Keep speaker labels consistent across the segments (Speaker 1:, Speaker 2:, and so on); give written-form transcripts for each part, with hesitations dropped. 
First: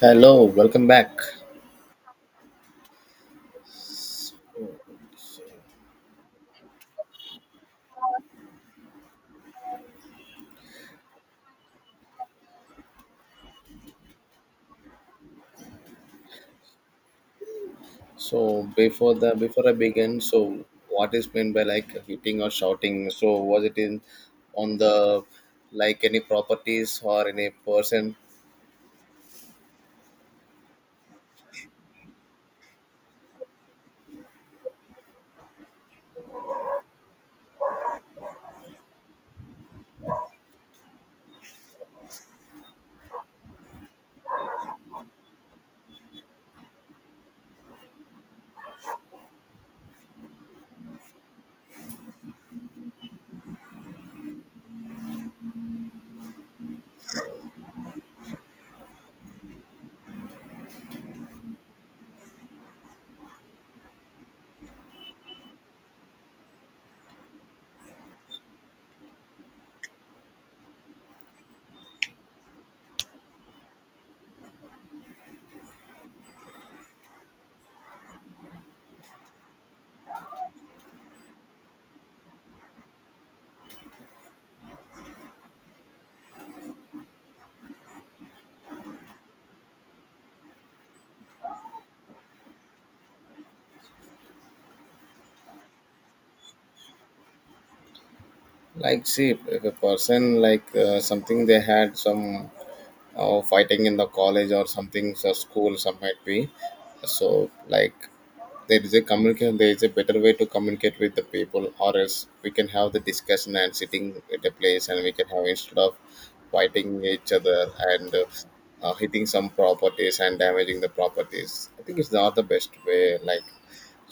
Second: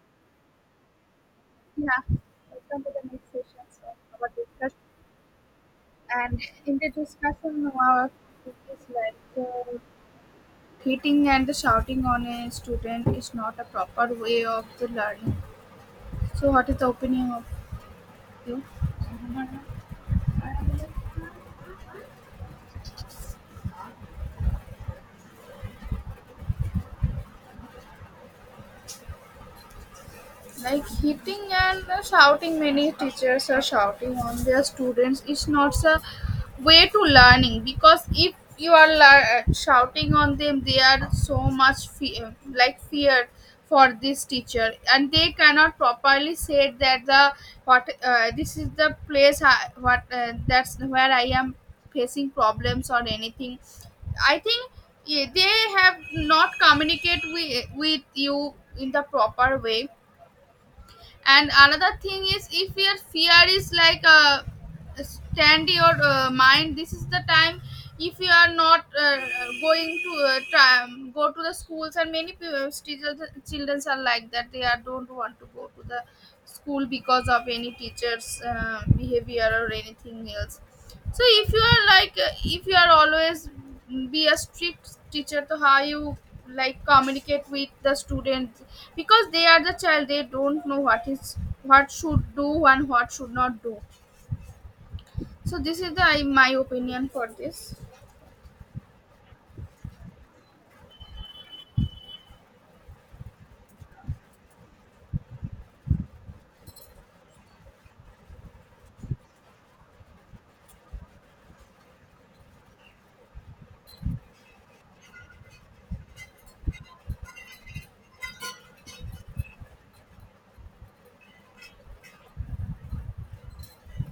Speaker 1: Hello, welcome back.
Speaker 2: Yeah, welcome to the next session of our discussion. And in the discussion, of our it is like uh, hitting and the shouting on a student is not a proper way of the learning. So, what is the opinion of you?
Speaker 1: Before I begin, so what is meant by like hitting or shouting? So was it in on the like any properties or any person?
Speaker 2: Like hitting and shouting, many teachers are shouting on their students. It's not a way to learning because if you are shouting on them they are so much like fear for this teacher and they cannot properly say that the what this is the place I, what that's where I am facing problems or anything. I think, yeah, they have not communicate with you in the proper way, and another thing is if your fear is like stand your mind, this is the time if you are not going to try, go to the schools, and many people, children are like that, they are don't want to go to the school because of any teacher's behavior or anything else. So if you are like if you are always be a strict teacher, so how you like communicate with the students, because they are the child, they don't know what is what should do and what should not do. So this is the my opinion for this.
Speaker 1: Like see, if a person like something, they had some fighting in the college or something, so school, some might be. So like there is a communicate, there is a better way to communicate with the people, or else we can have the discussion and sitting at a place, and we can have, instead of fighting each other and hitting some properties and damaging the properties, I think it's not the best way. Like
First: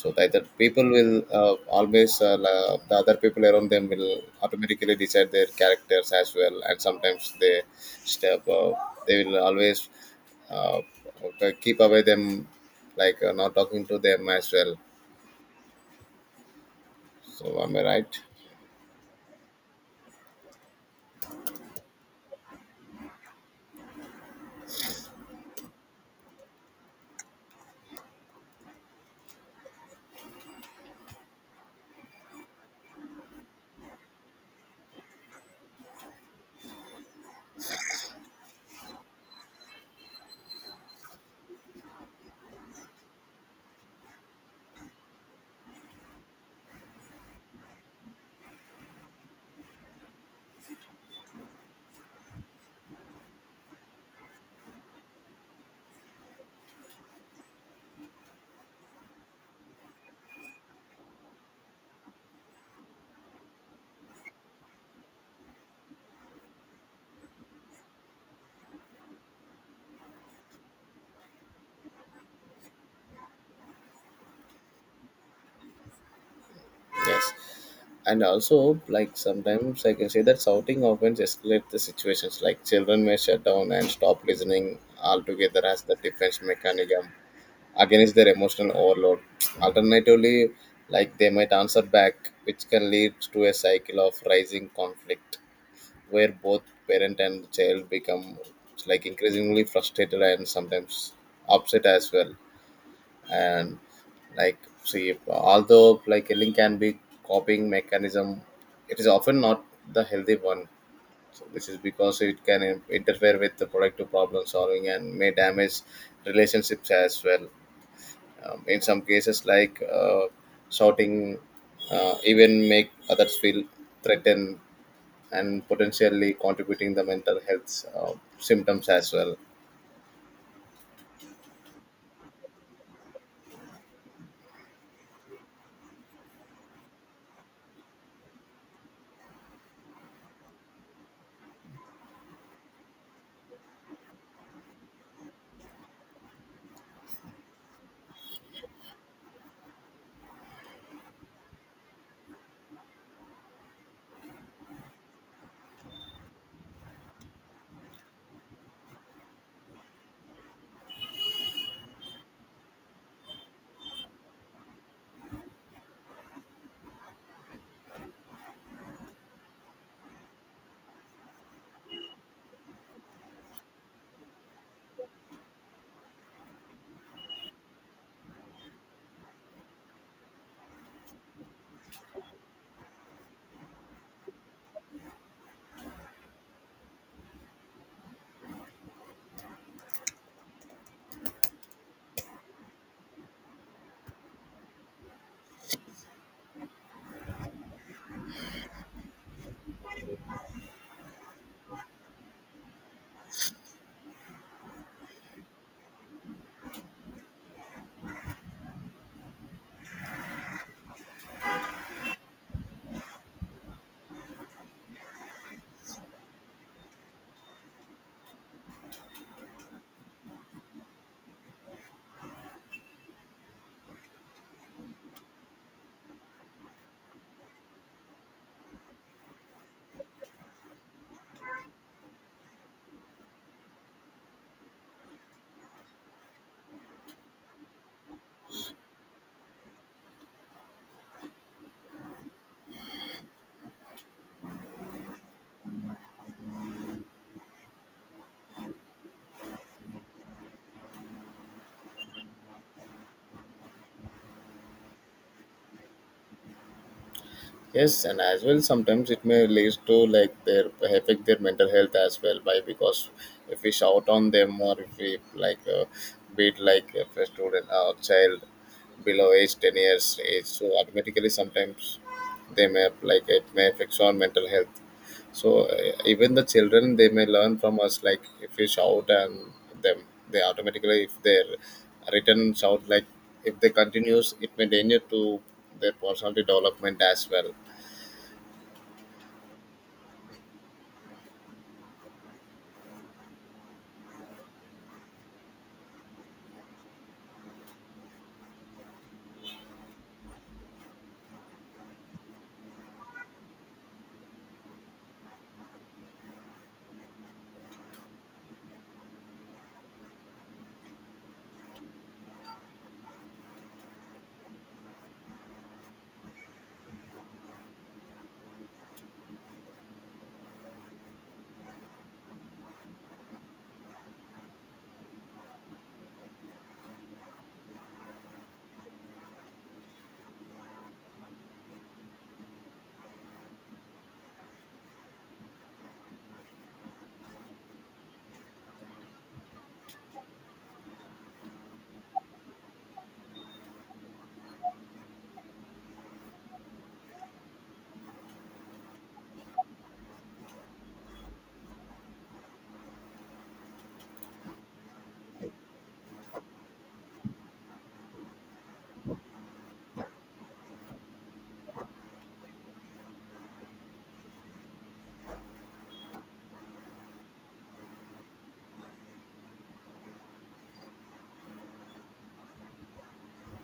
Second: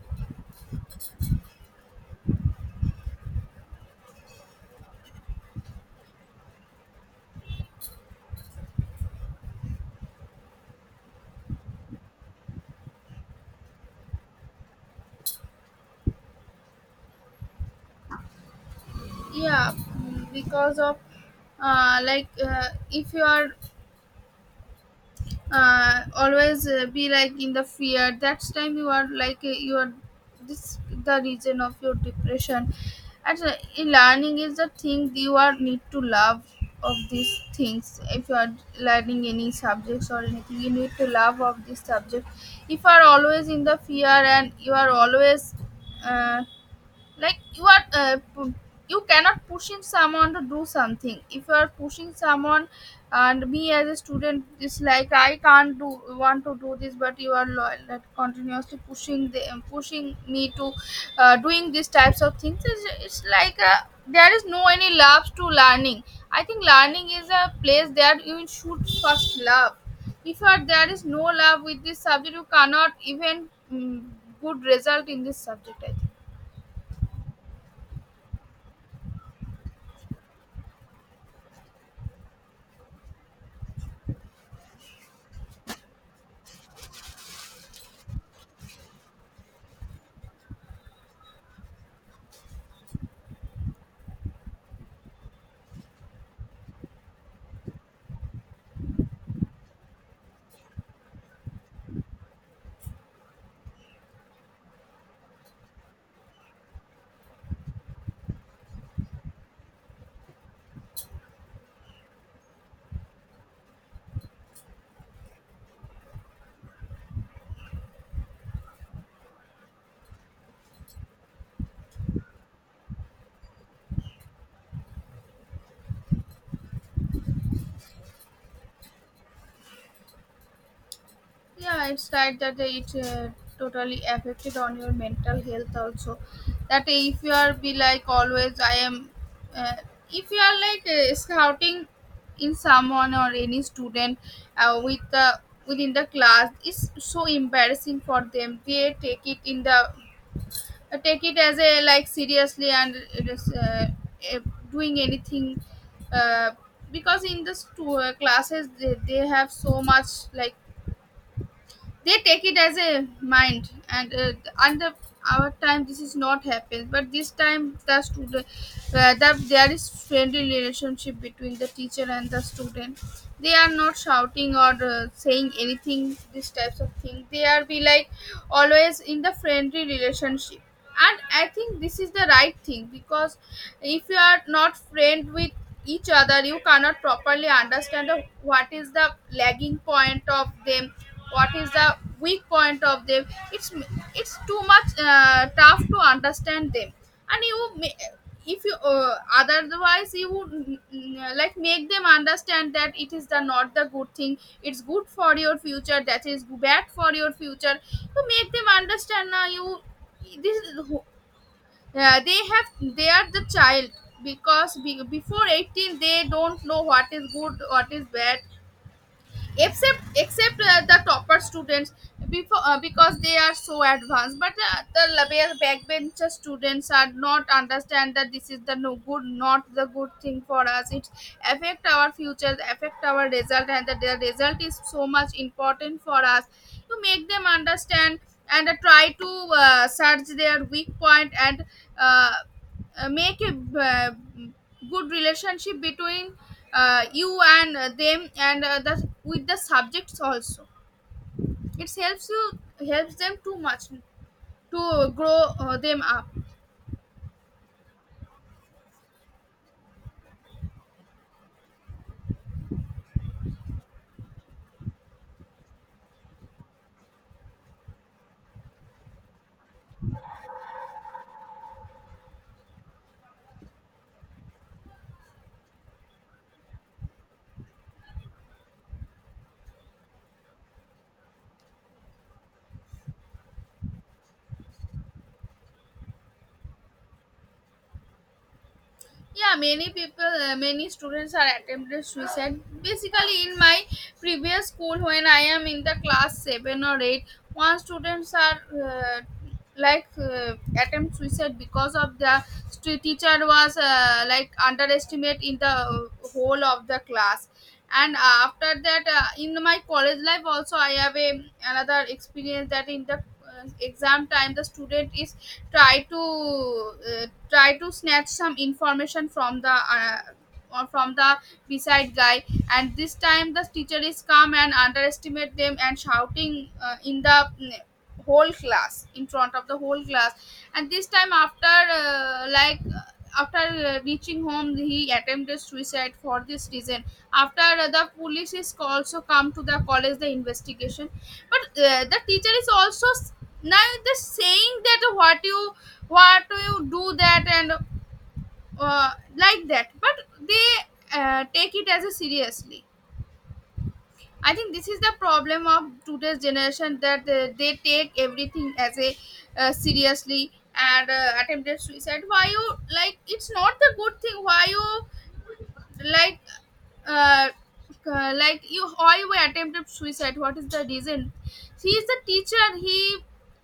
Speaker 1: so that the people will always the other people around them will automatically decide their characters as well, and sometimes they step they will always uh, keep away them, like not talking to them as well. So am I right?
Speaker 2: Yeah. Because of like if you are always be like in the fear, that's time you are like you are this the reason of your depression. And in learning is the thing you are need to love of these things. If you are learning any subjects or anything, you need to love of this subject. If you are always in the fear and you are always uh, like you are you cannot pushing someone to do something. If you are pushing someone and me as a student is like I can't do want to do this, but you are like continuously pushing the pushing me to doing these types of things, it's like there is no any love to learning. I think learning is a place that you should first love. If you are, there is no love with this subject, you cannot even mm, good result in this subject I think.
Speaker 1: Yes. And also, like sometimes I can say that shouting often escalates the situations. Like children may shut down and stop listening altogether as the defense mechanism against their emotional overload. Alternatively, like they might answer back, which can lead to a cycle of rising conflict, where both parent and child become like increasingly frustrated and sometimes upset as well. And like see, although like yelling can be coping mechanism, it is often not the healthy one. So this is because it can interfere with the productive problem solving and may damage relationships as well. In some cases, like shouting even make others feel threatened, and potentially contributing the mental health symptoms as well.
Speaker 2: Yeah it's right that it totally affected on your mental health also, that if you are be like always I am uh, if you are like scouting in someone or any student with the within the class, it's so embarrassing for them. They take it in the take it as a like seriously and it is, uh, doing anything uh, because in the classes they have so much like they take it as a mind. And under our time this is not happen, but this time the student that there is friendly relationship between the teacher and the student, they are not shouting or saying anything these types of thing, they are be like always in the friendly relationship. And I think this is the right thing because if you are not friend with each other, you cannot properly understand of what is the lagging point of them, what is the weak point of them. it's it's too much tough to understand them. And you may, if you otherwise you would like make them understand that it is the not the good thing. It's good for your future, that is bad for your future, you make them understand now. You this is yeah, they have they are the child, because be, before 18 they don't know what is good what is bad, except except the topper students. Before because they are so advanced, but the label backbencher students are not understand that this is the no good not the good thing for us. It affect our future, affect our result, and the result is so much important for us. To make them understand and try to search their weak point and uh, make a good relationship between you and them and the, with the subjects also, it helps you helps them too much to grow them up.
Speaker 1: Yes, and as well, sometimes it may lead to like their affect their mental health as well, by because if we shout on them, or if we like beat, like if a student or child below age 10 years age, so automatically sometimes they may like it may affect our mental health. So even the children they may learn from us, like if we shout and them, they automatically, if their written shout, like if they continues, it may danger to their personality development as well.
Speaker 2: Yeah many people many students are attempted suicide. Basically in my previous school when I am in the class 7 or 8, one students are uh, like attempt suicide because of the teacher was like underestimate in the whole of the class. And after that in my college life also I have a another experience, that in the exam time the student is try to try to snatch some information from the or from the beside guy. And this time the teacher is calm and underestimate them and shouting in the whole class, in front of the whole class. And this time after like after reaching home he attempted suicide for this reason. After the police is also come to the college the investigation, but the teacher is also now the saying that what you do that and like that. But they take it as a seriously. I think this is the problem of today's generation, that they take everything as a seriously. And attempted suicide, why you like it's not the good thing, why you like uh, like you always attempted suicide, what is the reason? He is the teacher, he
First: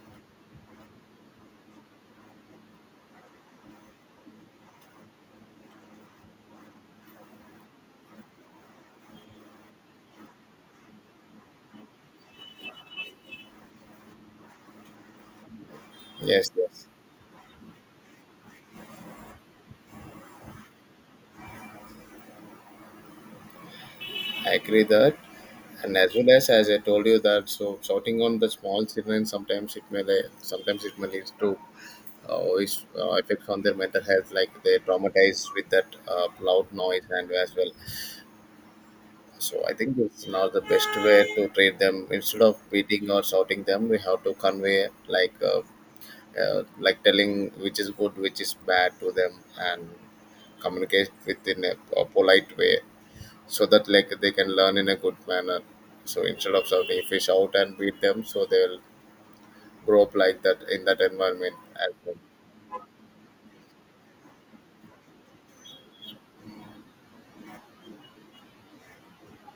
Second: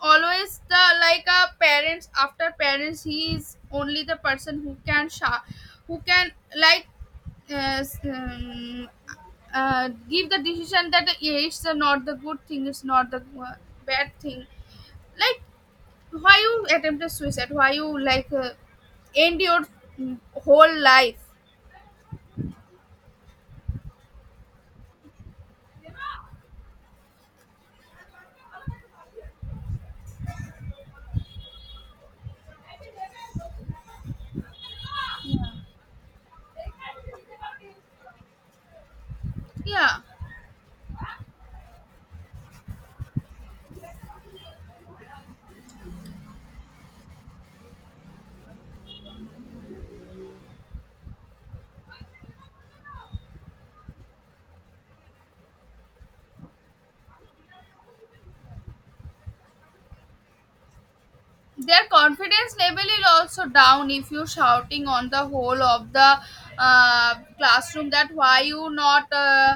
Speaker 2: always the like a parents, after parents he is only the person who can who can like uh, s- um, give the decision that yeah, it's not the good thing, it's not the bad thing. Like why
Speaker 1: Yes,
Speaker 2: you
Speaker 1: yes,
Speaker 2: attempted suicide, why you like end your whole life?
Speaker 1: I agree that. And as well, as I told you that, so shouting on the small children, sometimes it may like, sometimes it may lead to always effects on their mental health, like they
Speaker 2: Yeah.
Speaker 1: traumatized with that loud noise and as well. So I think
Speaker 2: Yeah.
Speaker 1: it's not the best way to treat them. Instead of beating or shouting them, we have to convey like telling which is good, which is bad to them, and communicate within a polite way, so that like they can learn in a good manner. So instead of shouting, fish out and beat them, so they'll grow up like that in that environment
Speaker 2: Their
Speaker 1: as well.
Speaker 2: confidence level is also down if you shouting on the whole of the classroom, that why you not uh,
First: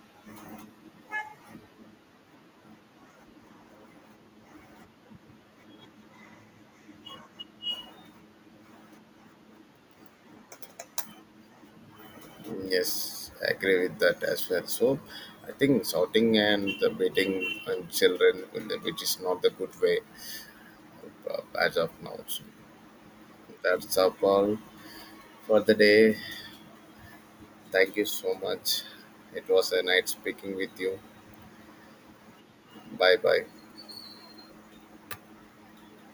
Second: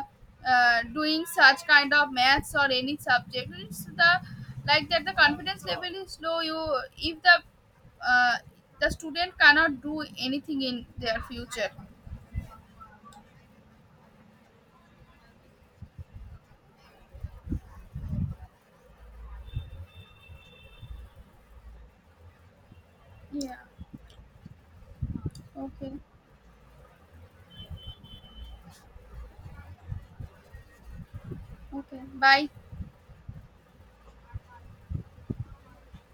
Speaker 2: uh, doing such kind of maths or any subject. It's the like that the confidence level is low, you if the uh, the student cannot do anything in their future.
Speaker 1: Mm, yes, I agree with that as well. So I think shouting and the beating on children, which is not the good way as of now. So
Speaker 2: Yeah.
Speaker 1: that's up all for the
Speaker 2: Okay.
Speaker 1: day. Thank you so much. It was a night speaking with you.
Speaker 2: Okay, bye.
Speaker 1: Bye bye.